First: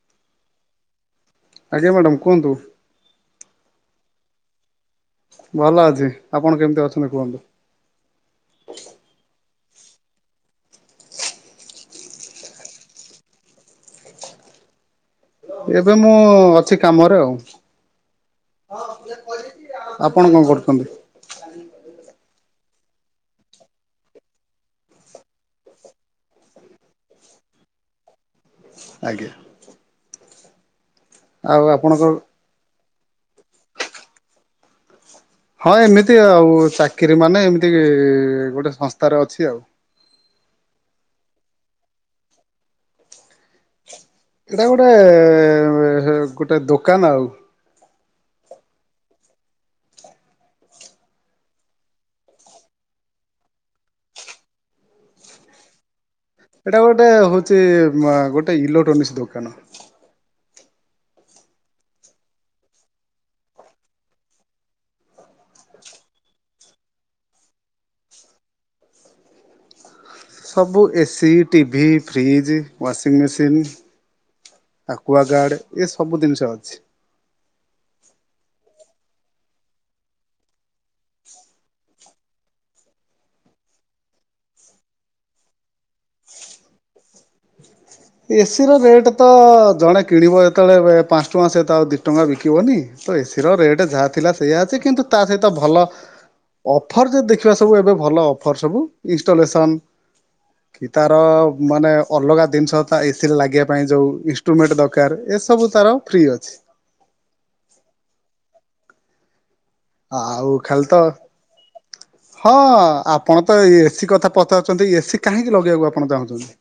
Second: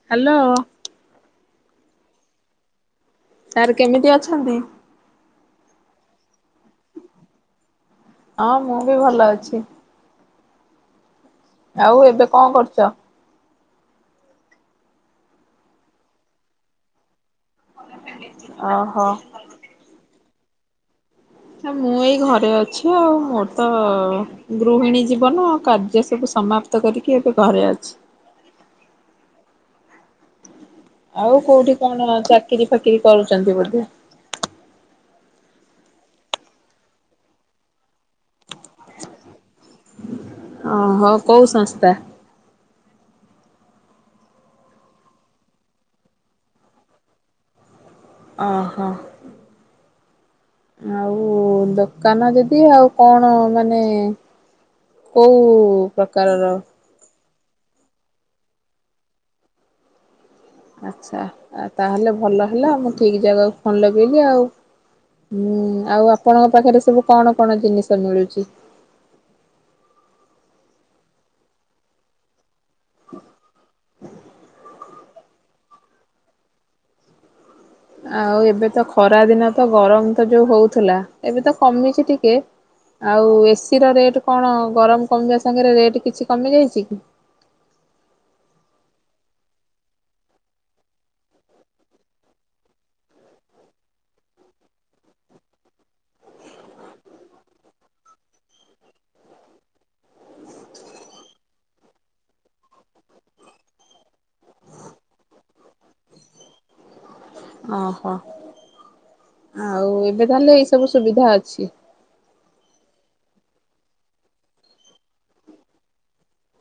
[inaudible] ଆଜ୍ଞା ମ୍ୟାଡ଼ାମ୍ କୁଅନ୍ତୁ। ସାର୍ କେମିତି ଅଛନ୍ତି? ଭଲ ଅଛି, ଆପଣ କେମିତି ଅଛନ୍ତି କୁହନ୍ତୁ? ହଁ! ମୁଁ ବି ଭଲ ଅଛି। ଆଉ ଏବେ ଙ୍କ କରୁଚ? ଏବେ ମୁଁ ଅଛି କାମରେ ଆଉ। ଓହୋ। ଆପଣ କ କରୁଛନ୍ତି? ମୁଁ ଏଇ ଘରେ ଅଛି ଆଉ। ମୋର୍ ତ ଗୃହିଣୀ ଜୀବନ, କାର୍ଯ୍ୟ ସବୁ ସମାପ୍ତ କରିକି ଏବେ ଘରେ ଅଛି। ଆଜ୍ଞା। ଆଉ କୋଉଠି କଣ ଚାକିରି ଫାକିରି କରୁଛନ୍ତି ବୋଧେ? ହଁ ଏମିତି ଆଉ ଚାକିରି ମାନେ ଏମିତି ଗୋଟେ ସଂସ୍ଥାରେ ଅଛି ଆଉ। ଅ ହୋ କଉ ସଂସ୍ଥା? ସେଟା ଗୋଟେ ଗୋଟେ ଦୋକାନ ଆଉ। ଅ ହୋ। ଆଉ ଦୋକାନ ଦିଦି ଆଉ କଣ ମାନେ। କୋଉଁ ପ୍ରକାରର? ଏଇଟା ଗୋଟେ ହୋଉଛି ଗୋଟେ ଇଲୋକ୍ଟ୍ରୋନି ଦୋକାନ। ଆଚ୍ଛା ତାହେଲେ ଭଲ ହେଲା ମୁଁ ଠିକ ଜାଗାକୁ ଫୋନ୍ ଲଗେଇଲି ଆଉ। ହୁଁ ଆଉ ଆପଣଙ୍କ ପାଖରେ ସବୁ କଣ କଣ ଜିନିଷ ମିଳୁଛି? ସବୁ ଏସି ଟିଭି ଫ୍ରିଜ୍ ୱାସି ମେସିନ୍। ଆକୁୱ ଗାର୍ଡ଼ ଏ ସବୁ ଜିନିଷ ଅଛି। ଆଉ ଏବେ ତ ଖରା ଦିନ ତ ଗରମ ତ ଯୋଉ ହଉଥିଲା ଏବେ ତ କମିଛି ଟିକେ। ଆଉ ଏସିିର ରେଟ୍ କଣ ଗରମ କମିବା ସାଙ୍ଗରେ ରେଟ୍ କିଛି କମିଯାଇଛି କି? ଏସିର ରେଟ୍ ତ ଜଣେ କିଣିବ ଯେତେବେଳେ ପାଞ୍ଚ ଟଙ୍କା ସେତ ଆଉ ଦୁଇ ଟଙ୍କା ବିକିବନି। ତ ଏସିର ରେଟ୍ ଯାହା ଥିଲା ସେଇଆ ଅଛି କିନ୍ତୁ ତା ସହିତ ଭଲ ଅଫର୍ ଯଦି ଦେଖିବା ସବୁ ଏବେ ଭଲ ଅଫର୍ ସବୁ ଇନଷ୍ଟଲେସନ୍ କି ତାର ମାନେ ଅଲଗା ଜିନିଷ। ତା ଏସି ରେ ଲାଗିବା ପାଇଁ ଯୋଉ ଇନଷ୍ଟ୍ରୁମେଣ୍ଟ ଦରକାର ଏସବୁ ତାର ଫ୍ରି ଅଛି। ଓହୋ ଆଉ ଏବେ ଆଉ ତାହେଲେ ଏଇ ଖାଲି ସବୁ ତ ସୁବିଧା ଅଛି? ହଁ ଆପଣ ତ ଏସିି କଥା ପଚାରୁଛନ୍ତି ଏସିି କାହିଁକି ଲଗେଇବାକୁ ଆପଣ ଚାହୁଁଛନ୍ତି?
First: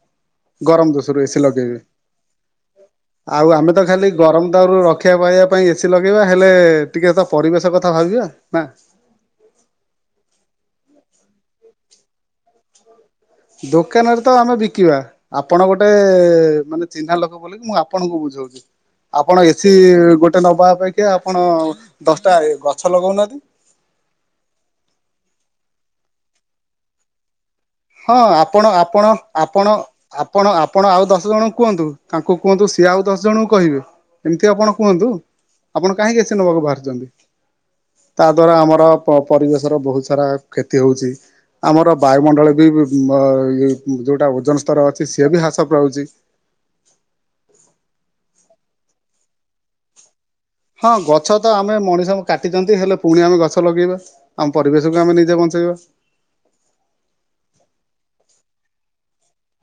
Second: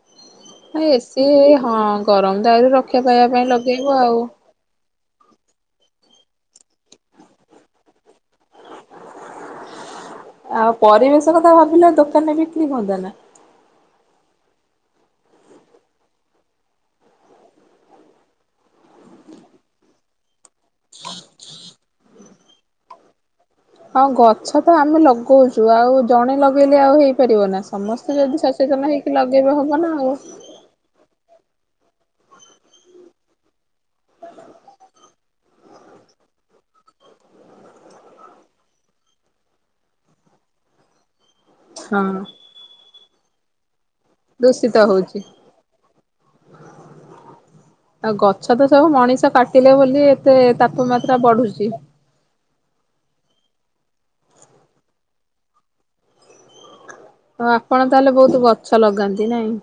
ନାଇଁ ଗରମ ଦୋଷରୁ ଏସି ହଁ ଲଗେଇବେ ଗରମ ଦାଉରୁ ରକ୍ଷା ପାଇବା ପାଇଁ ଆଉ ଆମେ ତ ଲଗେଇବ ଖାଲି ଆଉ। ଗରମ। ତାରୁ ରକ୍ଷା ପାଇବା ପାଇଁ ଏସିି ଲଗେଇବା ହେଲେ ଟିକେ ତା ପରିବେଶ କଥା ଭାବିବା ନା। ଆଉ ପରିବେଶ କଥା ଭାବିଲା ଦୋକାନରେ ବିକ୍ରି ହୁଅନ୍ତାନା? ଦୋକାନରେ ତ ଆମେ ବିକିବା ଆପଣ ଗୋଟେ ମାନେ ଚିହ୍ନା ଲୋକ ମୁଁ ଆପଣଙ୍କୁ ବୁଝଉଛି? ଆପଣ ଏସିି ଗୋଟେ ନବା ଅପେକ୍ଷା ଆପଣ ଦଶଟା ଗଛ ଲଗଉନାହାନ୍ତି? ହଁ ଗଛ ତ ଆମେ ଲଗଉଛୁ ଆଉ ଜଣେ ଲଗେଇଲେ ଆଉ ହେଇପାରିବ ନା। ସମସ୍ତେ ହଁ ଯଦି ଆପଣ ସଚେତନ ଆପଣ ହେଇକି ଲଗାଇବେ ଆପଣ ହେବ ନା ଆଉ। ଆପଣ ଆପଣ ଆଉ ଦଶ ଜଣଙ୍କୁ କୁହନ୍ତୁ ତାଙ୍କୁ କୁହନ୍ତୁ ସିଏ ଆଉ ଦଶ ଜଣଙ୍କୁ କହିବେ ଏମିତି ଆପଣ କୁହନ୍ତୁ। ଆପଣ କାହିଁକି ଏସି ନବା ବାହାରାରୁଛନ୍ତି? ତା ଦ୍ଦ୍ୱାରା ଆମର ପରିବେଶର ବହୁତ ସାରା କ୍ଷତି ହଉଛି। ଆମର ହଁ ବାୟୁମଣ୍ଡଳବି [unintelligible] ଯେଉଁଟା ଓଜନ ଦୂଷିତ ସ୍ତର ଅଛି ହଉଛି। ସିଏ ବି ହ୍ରାସ ରହୁଛି। ଆଉ ଗଛ ତ ସବୁ ମଣିଷ କାଟିଲେ ବୋଲି ଏତେ ହଁ ତାପମାତ୍ରା ଗଛ ତ ବଢୁଛି। ଆମେ ମଣିଷ କାଟିଛନ୍ତି ହେଲେ ପୁଣି ଆମେ ଗଛ ଲଗେଇବା ଆମ ପରିବେଶକୁ ଆମେ ନିଜେ ବଞ୍ଚେଇବା। ହ ଆପଣ ତାହେଲେ ବହୁତ ଗଛ ଲଗାନ୍ତି ନାଇଁ?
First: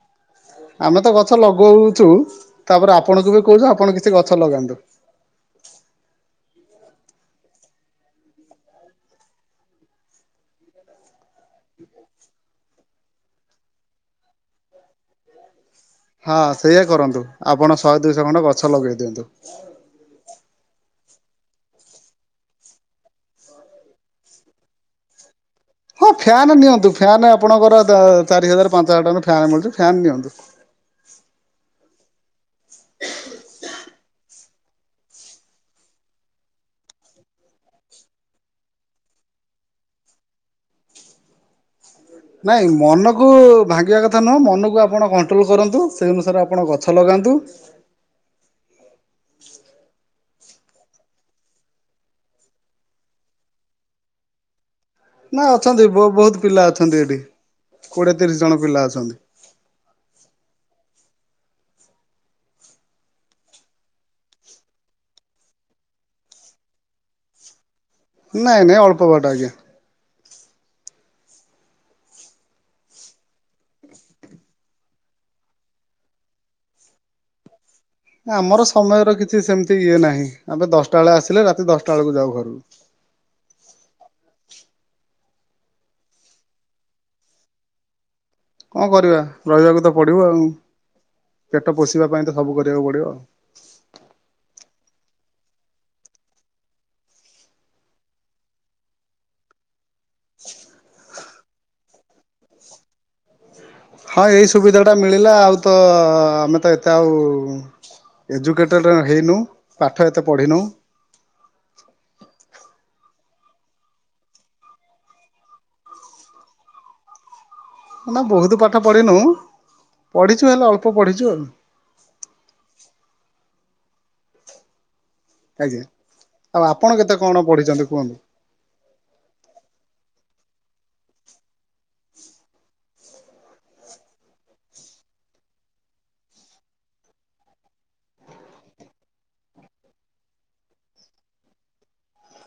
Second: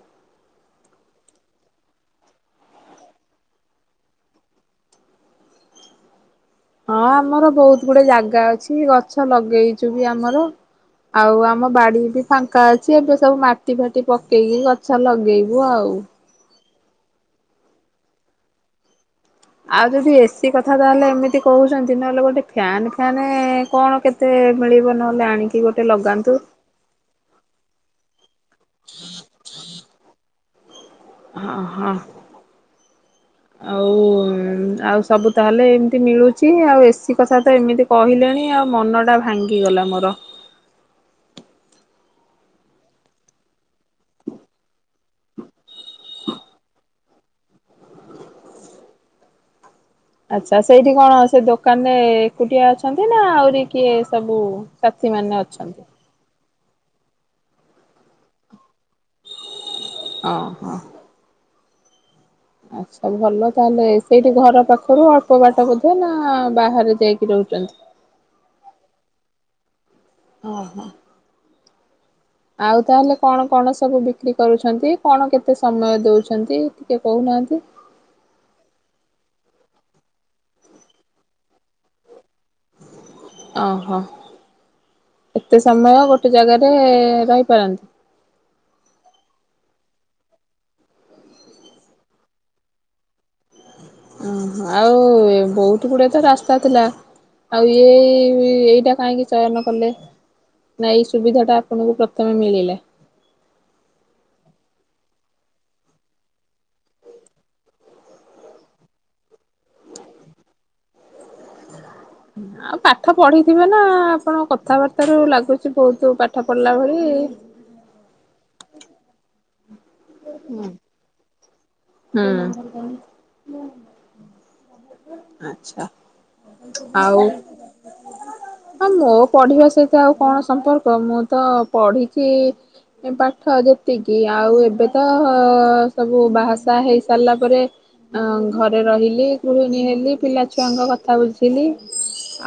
ଆମେ ତ ଗଛ ଲଗଉଛୁ ତାପରେ ଆପଣଙ୍କୁ ବି କହୁଛୁ ଆପଣ କିଛି ଗଛ ଲଗାନ୍ତୁ? ହଁ ଆମର ବହୁତ ଗୁଡେ ଜାଗା ଅଛି ଗଛ ଲଗେଇଛୁ ବି ଆମର। ଆଉ ଆମ ବାଡି ବି ଫାଙ୍କା ଅଛି। ସିଏ ଏବେ ସବୁ ମାଟି ଫାଟି ପକେଇକି ଗଛ ଲଗେଇବୁ ଆଉ। ହଁ ସେଇୟା କରନ୍ତୁ ଆପଣ ଶହେ ଦୁଇଶହ ଖଣ୍ଡ ଗଛ ଲଗେଇ ଦିଅନ୍ତୁ। ଆଉ ଯଦି ଏସିି କଥା ତାହେଲେ ଏମିତି କହୁଛନ୍ତି ନହେଲେ ଗୋଟେ ଫ୍ୟାାନ ଫ୍ୟାନ୍ କଣ କେତେ। ଏତେଳିବ ନହେଲେ ଆଣିକି। ଗୋଟେ ହଁ ଲଗାନ୍ତୁ। ଫ୍ୟାନ୍ ନିଅନ୍ତୁ ଫ୍ୟନ୍ ଆପଣଙ୍କର ଚାରି ହଜାର ପାଞ୍ଚ ହଜାର ଟଙ୍କା ଫ୍ୟାନ୍ ମିଳୁଛି ଫ୍ୟାନ୍ ନିଅନ୍ତୁ। ହଁ ହଁ। ହ। ଆଉ ଆଉ ସବୁ ତାହେଲେ ଏମିତି ମିଳୁଛି ଆଉ ଏସି କଥା ତ ଏମିତି। କହିଲେଣି ଆଉ ମନଟା ଭାଙ୍ଗିଗଲା ମୋର। ନାଇଁ ମନକୁ ଭାଙ୍ଗିବା କଥା ନୁହଁ ମନକୁ ଆପଣ କଣ୍ଟ୍ରୋଲ କରନ୍ତୁ ସେଇ ଅନୁସାରେ ଆପଣ ଗଛ ଲଗାନ୍ତୁ। ଆଚ୍ଛା, ସେଇଠି କଣ, ସେ ଦୋକାନରେ ଏକୁଟିଆ ଅଛନ୍ତି ନା ଆହୁରି କିଏ ସବୁ? ସାଥି ମାନେ ନା, ଅଛନ୍ତି। ବହୁତ ପିଲା ଅଛନ୍ତି ଏଠି। କୋଡିଏ ତିରିଶ ଜଣ ପିଲା ଅଛନ୍ତି। ଓଁ ହଁ। ଆଛା, ଭଲ ତାହେଲେ ସେଇଠି ଘର ପାଖରୁ ଅଳ୍ପ ବାଟ ବୋଧେ ନା ବାହାରେ ଯାଇକି ରହୁଛନ୍ତି? ନାଇଁ ନାଇଁ ଅଳ୍ପ ବାଟ ଆଜ୍ଞା। ହଁ ହଁ। ଆଉ, ତାହେଲେ କଣ କଣ ସବୁ ବିକ୍ରି କରୁଛନ୍ତି? କଣ କେତେ ସମୟ ଦଉଛନ୍ତି? ଟିକେ କହୁନାହାଁନ୍ତି? ଆମର ସମୟର କିଛି ସେମିତି ଇଏ ନାହିଁ। ଆମେ ଦଶଟା ବେଳେ ଆସିଲେ, ରାତି ଦଶଟା ବେଳେ ଯାଉ ଘରକୁ। ଅଁ ହ। ଏତେ ସମୟ ଗୋଟେ ଜାଗାରେ-ଏ ରହିପାରନ୍ତି? କଣ କରିବା? ରହିବାକୁ ତ ପଡ଼ିବ ଆଉ। ପେଟ ପୋଷିବା ପାଇଁ ତ ସବୁ କରିବାକୁ ପଡିବ। ଉଁ ହୁଁ, ଆଉ, ବହୁତ ଗୁଡେ ତ ରାସ୍ତା ଥିଲା। ଆଉ, ଏଇ-ଇ-ଇ, ଏଇଟା କାହିଁକି ଚୟନ କଲେ? ନା, ଏଇ ସୁବିଧା ଟା ଆପଣଙ୍କୁ ପ୍ରଥମେ ମିଳିଲା? ହଁ, ଏଇ ସୁବିଧା ଟା ମିଳିଲା। ଆଉ, ତ ଆମେ ତ ଏତେ ଆଉ ଏଜୁକେଟେଡ଼୍ ହେଇନୁ, ପାଠ ଏତେ ପଢ଼ିନୁଁ। ଆଉ, ପାଠ ପଢିଥିବେ ନା! ଆପଣ କଥାବାର୍ତ୍ତା ରୁ ଲାଗୁଛି ବହୁତ ପାଠ ପଢିଲା ଭଳି। ନା, ବହୁତ ପାଠ ପଢ଼ିିନୁ! ପଢ଼ିଛୁ ହେଲେ ଅଳ୍ପ ପଢ଼ିଛୁ ଆଉ। ହୁଁ। ଆଜ୍ଞା, ଆଉ ଆପଣ କେତେ ଆଉ କଣ ପଢିଛନ୍ତି କୁହନ୍ତୁ? ହଁ, ମୋ ପଢିବା ସହିତ ଆଉ କଣ ସମ୍ପର୍କ? ମୁଁ ତ ପଢିକି ପାଠ ଯେତିକି, ଆଉ ଏବେ ତ ସବୁ ବାହା ସାହା ହେଇ ସାରିଲା ପରେ ଅଁ ଘରେ ରହିଲି, ଗୃହିଣୀ ହେଲି, ପିଲା ଛୁଆଙ୍କ କଥା ବୁଝିଲି,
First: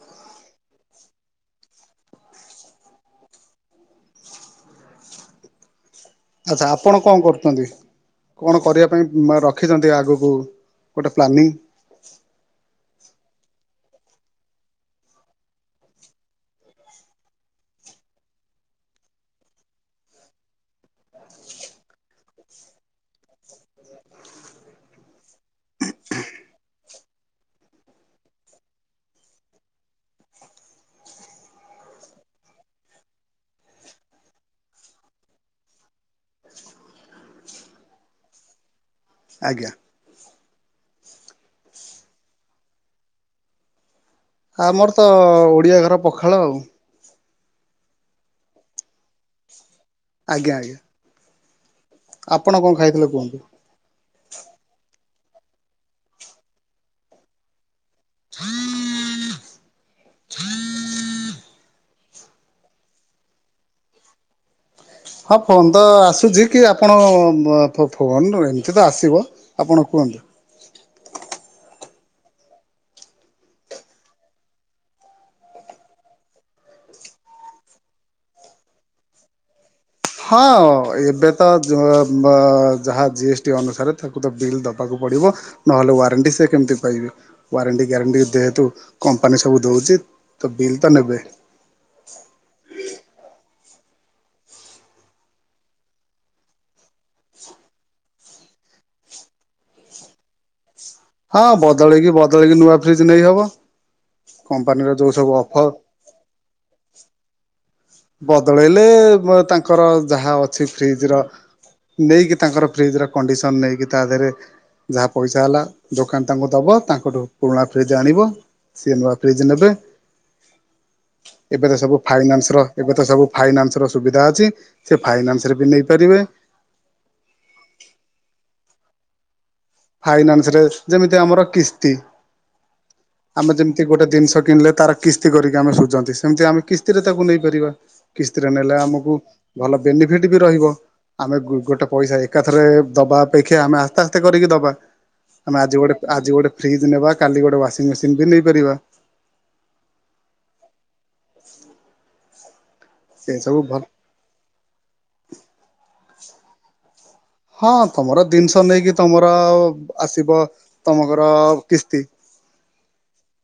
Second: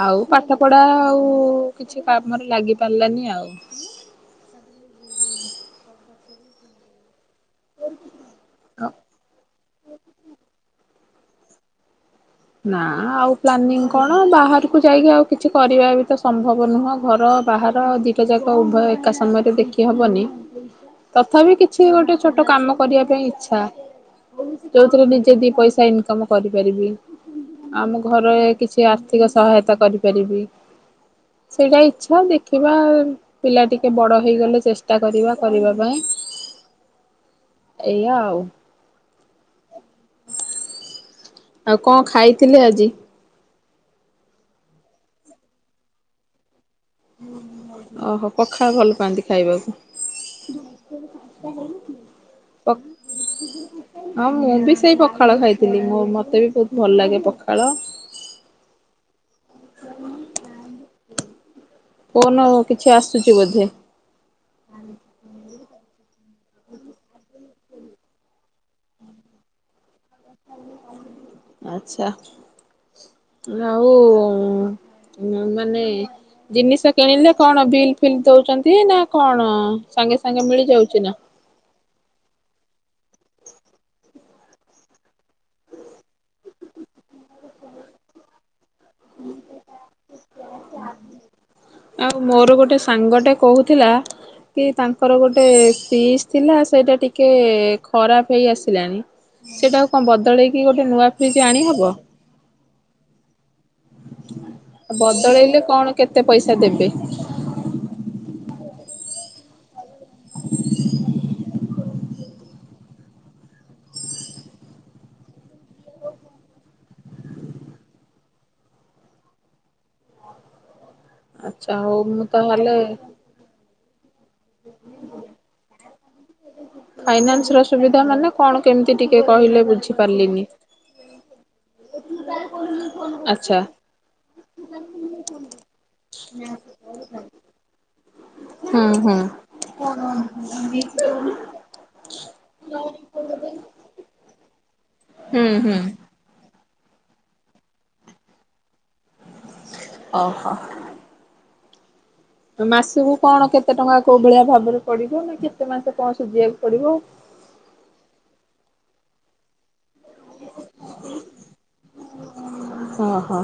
ଆଉ, ପାଠ ପଢା ଆଉ କିଛି କାମରେ ଲାଗି ପାରିଲାନି ଆଉ? ଆଛା, ଆପଣ କଣ କରୁଛନ୍ତି, କଣ କରିବା ପାଇଁ ରଖିଛନ୍ତି ଆଗକୁ ଗୋଟେ ପ୍ଲାନିଂ? ନା, ଆଉ ପ୍ଲାନିଂ କଣ? ବାହାରକୁ ଯାଇକି ଆଉ କିଛି କରିବା ବି ତ ସମ୍ଭବ ନୁହଁ। ଘର ବାହାର ଦିଟା ଯାକ ଉଭୟ, ଏକା ସମୟରେ ଦେଖି ହବନି। ତଥାପି, କିଛି ଗୋଟେ ଛୋଟ କାମ କରିବା ପାଇଁ ଇଚ୍ଛା! ଯୋଉଥିରେ ନିଜେ ଦି ପଇସା ଇନ୍ କମ୍ କରିପାରିବି? ଆମ ଘରେଏ କିଛି ଆର୍ଥିକ ସହାୟତା କରିପାରିବି। ସେଇଟା ଇଚ୍ଛା, ଦେଖିବା-ଆ ପିଲା ଟିକେ ବଡ ହେଇଗଲେ, ଚେଷ୍ଟା କରିବା କରିବା ପାଇଁ। ଆଛ ଏଇଆ ଆଉ। ଆଜ୍ଞା। ଆଉ କଣ ଖାଇଥିଲେ ଆଜି? ଆମର ତ, ଓଡିଆ ଘର ପଖାଳ ଆଉ। ଓହୋ! ପଖାଳ ଭଲ ପାଆନ୍ତି ଖାଇବାକୁ? ଆଜ୍ଞା, ଜ୍ଞା। [inaudible] ଆପଣ ପ କଣ ଖାଇଥିଲେ କୁହନ୍ତୁ? ହଁ, ମୁଁ ବି ସେଇ ପଖାଳ ଖାଇଥିଲି। ମତେ ବି ବହୁତ ଭଲ ଲାଗେ ପଖାଳ। ଫୋନ କିଛି ଆସୁଛି ବୋଧେ! ହଁ, ଫୋନ୍ ତ ଆସୁଛି। କି ଆପଣ-ଅ ଫୋ-ଫୋନ୍ ଏମିତି ତ ଆସିବ। ଆପଣ କୁହନ୍ତୁ। ଆଛା, ଆଉ-ଉଁ ମାନେ, ଜିନିଷ କିଣିଲେ କଣ ବିଲ୍ ଫିଲ୍ ଦଉଛନ୍ତି ନା କଣ? ସାଙ୍ଗେ ସାଙ୍ଗେ ହଁ ମିଳି ଯାଉଛି ନା? ଏବେ ତ ଯ ବ-ଅ-ଯାହା ଜିଏସ୍ ଟି ଅନୁସାରେ ତାକୁ ତ ବିଲ୍ ଦବାକୁ ପଡ଼ିବ? ନହେଲେ ୱାରେଣ୍ଟି ସେ କେମିତି ପାଇବେ? ୱାରେଣ୍ଟି ଗ୍ୟାରେଣ୍ଟି ଯେହେତୁ କମ୍ପାନୀ ସବୁ ଦଉଚି ତ ବିଲ୍ ତ ନେବେ। ଆଉ ମୋର ଗୋଟେ ସାଙ୍ଗଟା କହୁଥିଲା କି ତାଙ୍କର ଗୋଟେ ଫିଜ ଥିଲା ସେଇଟା ଟିକେ ଖରାପ ହେଇ ଆସିଲାଣି। ସେଇଟାକୁ କଣ ବଦଳେଇକି ଗୋଟେ ନୂଆ ଫ୍ରିଜ୍ ହଁ ଆଣିହବ? ବଦଳେଇକି ବଦଳେଇକି ନୂଆ ଫ୍ରିଜ୍ ନେଇହବ କମ୍ପାନୀର ଯୋଉ ସବୁ ବଦଳେଇଲେ ଅଫର୍ କଣ କେତେ ପଇସା ଦେବେ? ବଦଳେଇଲେ ବ ତାଙ୍କ୍ ଙ୍କର ଯାହା ଅଛି ଫ୍ରିଜ୍ ର ନେଇକି ତାଙ୍କର ଫ୍ରିଜ୍ ର କଣ୍ଡିସନ୍ ନେଇକି ତା ଧେରେ। ଯାହା ପଇସା ହେଲା ଦୋକାନ ତାଙ୍କୁ ଦବ ତାଙ୍କଠୁ ପୁରୁଣା ଫ୍ରିଜ୍ ଆଣିବ। ସିଏ ନୂଆ ଫ୍ରିଜ୍ ନେବେ ଏବେ ଆଚ୍ଛା ତ ସବୁ ହଉ ମୁଁ ଫାଇନାନ୍ସ୍ ର। ତାହେଲେ ଏବେ ତ ସବୁ ଫାଇନାନ୍ସ୍ ର ସୁବିଧା ଅଛି ସେ ଫାଇନାନ୍ସ୍ ରେ ବି ନେଇପାରିବେ। ଫାଇନାନ୍ସ୍ ର ସୁବିଧା ମାନେ କଣ କେମିତି ଟିକେ କହିଲେ ବୁଝେ ଫାଇନାନ୍ସ୍ ରେ ଯେମିତି ଆମର କିସ୍ତି। ଆମେ ଆଚ୍ଛା। ଯେମ୍ତି ଗୋଟେ ଜିନିଷ କିଣିଲେ ତାର କିସ୍ତି କରିକି ଆମେ ଶୁଝନ୍ତି ସେମିତି ଆମେ କିସ୍ତିରେ ତାକୁ ନେଇପାରିବା। କିସ୍ତିରେ ନେଲେ ହୁଁ ଆମୁକୁ ହୁଁ ଭଲ ବେନିଫିଟ୍ ବି ରହିବ ଆମେ ଗୋଟେ ପଇସା ଏକାଥରେ ଦବା ଅପେକ୍ଷା ଆମେ ଆସ୍ତେ କରିକି ଦବା ହୁଁ ଆମେ ଆଜି ହୁଁ। ଗୋଟେ ଆଜି ଗୋଟେ ଫ୍ରିଜ୍ ନେବା କାଲି ଗୋଟେ ୱାସିଂ ମେସିନ୍ ବି ନେଇପାରିବା। ଅ ହ। ମାସକୁ ଏ କଣ ସବୁ କେତେ ଭଲ ଟଙ୍କା କୋଉ ଭଳିଆ ଭାବରେ ପଡିବ ନା କେତେ ମାସ କଣ ସୁଝିବାକୁ ପଡିବ ହଁ ତମର ଦିନ୍ଷ ନେଇକି ତମର ଆସିବ ତମଘର କିସ୍ତି। ଅ ହ।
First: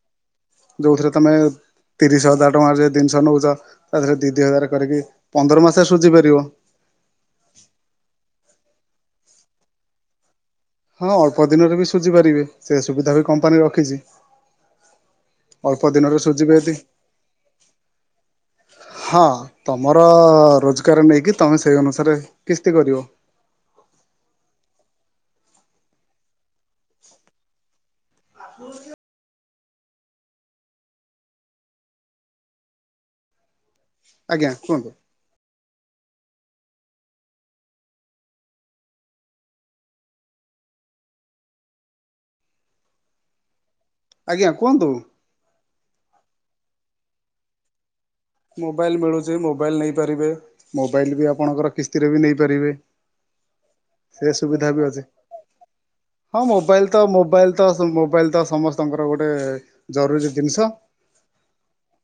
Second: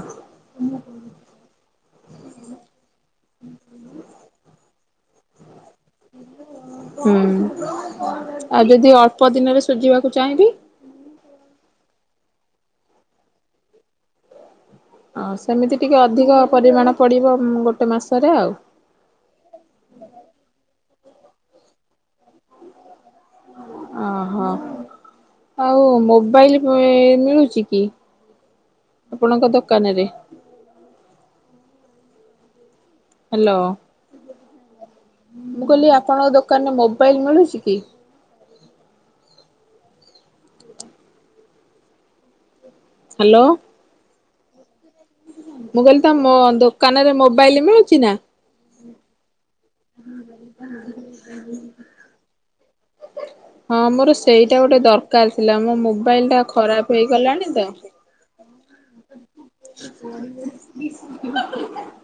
ତିରିଶ୍ ହଜାର୍ ଟଙ୍କାରେ ଜେଦି ଜତିନିଷ ନୋଉଚ ତା ଦେହରେ ଦି ଦି ହଜାର କରିକି ପନ୍ଦର ମାସେ ସୁଝି ପାରିବ। ହୁଁ ଆଉ ଯଦି ଅଳ୍ପ ଦିନରେ ସୁଝିବାକୁ ଚାହିଁବି? ହଁ ଅଳ୍ପ ଦିନରେ ବି ସୁଝି ପାରିବେ ସେ ସୁବିଧା ବି କମ୍ପାନୀ ରଖିଚି। ହଁ ସେମିତି ଟିକେ ଅଧିକ ସୁଝିବେ ଯଦି ପରିମାଣ ପଡ଼ିବ ଗୋଟେ ମାସରେ ଆଉ। ହଁ ତମର ରୋଜଗାର ନେଇକି ତମେ ସେଇ ଅନୁସାରେ କିସ୍ତି କରିବ। ଅ ହଃ ଆଉ ମୋବାଇଲ [unintelligible] ମିଳୁଚି କି ଆପଣଙ୍କ ଦୋକାନରେ? ହ୍ୟାଲୋ। ଆଜ୍ଞା କୁହନ୍ତୁ। ମୁଁ, କହିଲି ଆପଣଙ୍କ ଦୋକାନ ରେ। ମୋବାଇଲ୍ ମିଳୁଛି କି? ହ୍ୟାଲୋ। ଆଜ୍ଞା କୁହନ୍ତୁ। ମୁଁ, କହିଲି ତ ମ ଦୋକାନ ରେ ମୋବାଇଲ୍ ମିଳୁଛି ନା? ମୋବାଇଲ୍ ମିଳୁଚି ମୋବାଇଲ୍ ନେଇପାରିବେ ମୋବାଇଲ୍ ବି ଆପଣଙ୍କର କିସ୍ତିରେ ବି ନେଇପାରିବେ। ହଁ ମୋର ହ [unintelligible] ସେ ସେଇଟା ସୁବିଧା ଗୋଟେ ବି ଅଛି ଦରକାର ଥିଲା ମୋ ମୋବାଇଲ ଟା ହଁ ମୋବାଇଲ୍ ଖରାପ ତ ହେଇଗଲାଣି ମୋବାଇଲ୍ ତ ସ ମୋବାଇଲ୍ ତ ସମସ୍ ତଙ୍କର ଗୋଟେ ଜରୁରୀ ଜିନିଷ। [unintelligible]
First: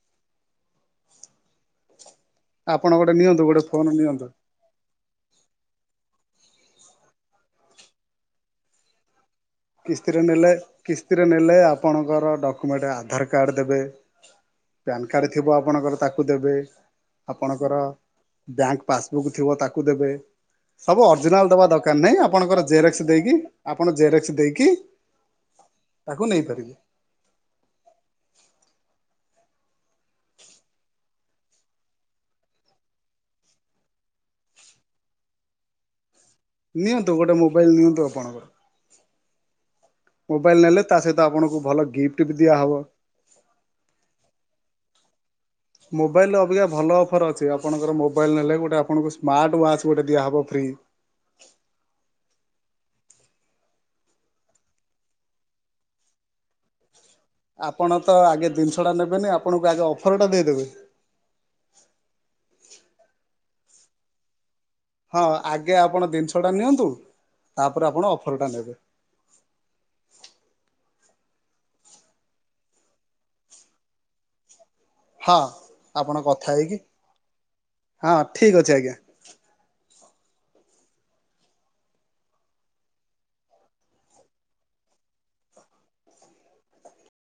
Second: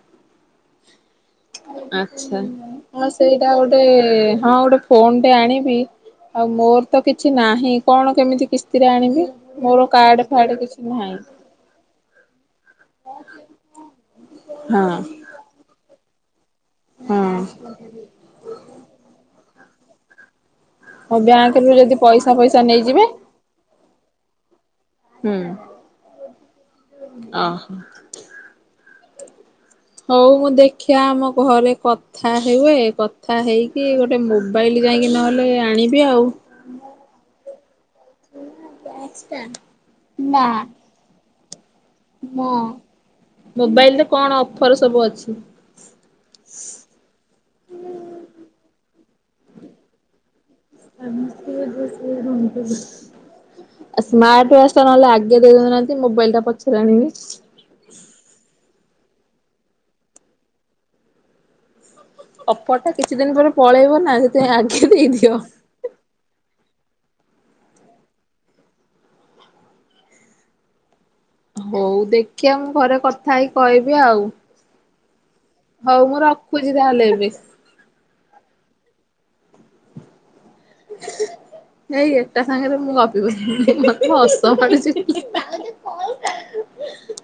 ଆଚ୍ଛା ଆପଣ ହଁ ଗୋଟେ ନିଅନ୍ତୁ ସେଇଟା ଗୋଟେ ଫୋନ ନିଅନ୍ତୁ ହଁ ଗୋଟେ ଫୋନଟେ ଆଣିବି ଆଉ ମୋର ତ କିଛି ନାହିଁ କଣ କେମିତି କିସ୍ତିରେ ଆଣିବି। ମୋର କାର୍ଡ କିସ୍ତିରେ ଫାର୍ଡ ନେଲେ କିଛି ନାହିଁ। କିସ୍ତିରେ ନେଲେ ଆପଣଙ୍କର ଡକୁମେଟେ ଆଧାର କାର୍ଡ ଦେବେ। ହଁ। ପ୍ୟାନ୍ କାର୍ଡ଼ ଥିବ ଆପଣଙ୍କର ତାକୁ ଦେବେ, ହଁ ଆପଣଙ୍କର ବ୍ୟାଙ୍କ୍ ପାସବୁକ୍ ଥିବ ତାକୁ ଦେବେ। ସବୁ ମୋ ଅରିଜିନାଲ୍ ଦବା ବ୍ୟାଙ୍କରୁ ଯଦି ଦରକାର ନାହିଁ। ପଇସା ଫଇସା ଆପଣଙ୍କର ଜେରକ୍ସ ନେଇଯିବେ। ଦେଇକି ଆପଣ ଜେରକ୍ସ ଦେଇ କି ତାକୁ ନେଇପାରିବେ। ଅ ହଁ। ହଉ ମୁଁ ଦେଖିଆ ଆମ ଘରେ କ କଥା ହୁଏ କଥା ହେଇକି ଗୋଟେ ମୋବାଇଲ୍ ଯାଇକି ନହେଲେ ଆଣିବି ଆଉ। ନିଅନ୍ତୁ ଗୋଟେ ମୋବାଇଲ ନିଅନ୍ତୁ ଆପଣଙ୍କର। ପ୍ରାଇସ୍ ଟା? ମୋବାଇଲ ନେଲେ ତା ସହିତ ଆପଣଙ୍କୁ ଭଲ ଗିଫ୍ଟ ବି ମ, ଦିଆହବ ମୋବାଇଲ୍ ରେ କଣ ଅଫର୍ ସବୁ ଅଛି? ମୋବାଇଲ୍ ରେ ଅବିକା ଭଲ ଅଫର୍ ଅଛି। ଆପଣଙ୍କର ମୋବାଇଲ୍ ନେଲେ। ଗୋଟେ ଆପଣଙ୍କୁ ସ୍ମାର୍ଟ ୱାଚ୍ ଗୋଟେ ଦିଆ ହେବ ଫ୍ରି। ସେ ସେ ର [unintelligible] ସ୍ମାର୍ଟ୍ ୱାଚ୍ ନହଲେ ଆଗେ ଦେଇଦଉନାହାନ୍ତି ମୋବାଇଲ ଟା ପଛରେ ଆଣିବେ। ଆପଣ ତ ଆଗେ ଦିନିଷଟା ନେବେନି ଆପଣଙ୍କୁ ଆଗେ ଅଫ୍ରଟା ଦେଇଦେବେ। ଅଫର୍ ଟା କିଛି ଦିନ ପରେ ପଳେଇବ ନା ସେଥିପାଇଁ ଆଜି ଦେଇଦିଅ। ୟା ଆପଣ ଦିନ୍ ଷ ଟା ନିଅନ୍ତୁ, ତାପରେ ଆପଣ ଅଫର୍ ଟା ନେବେ। ହଉ ଦେଖିଆ ମୁଁ ଘରେ କଥା ହେଇକି କହିବି ଆଉ। ହଁ ହଉ ମୁଁ ଆପଣ କଥା ରଖୁଛି ହେଇକି ତାହେଲେ ଏବେ। ହଁ ଠିକ୍ ଅଛି ଆଜ୍ଞା। ହେଇ ଏଟା ସାଙ୍ଗରେ ମୁଁ ଗପି ପାରିବିନି ମତେ ହସ ମାଡୁଚି।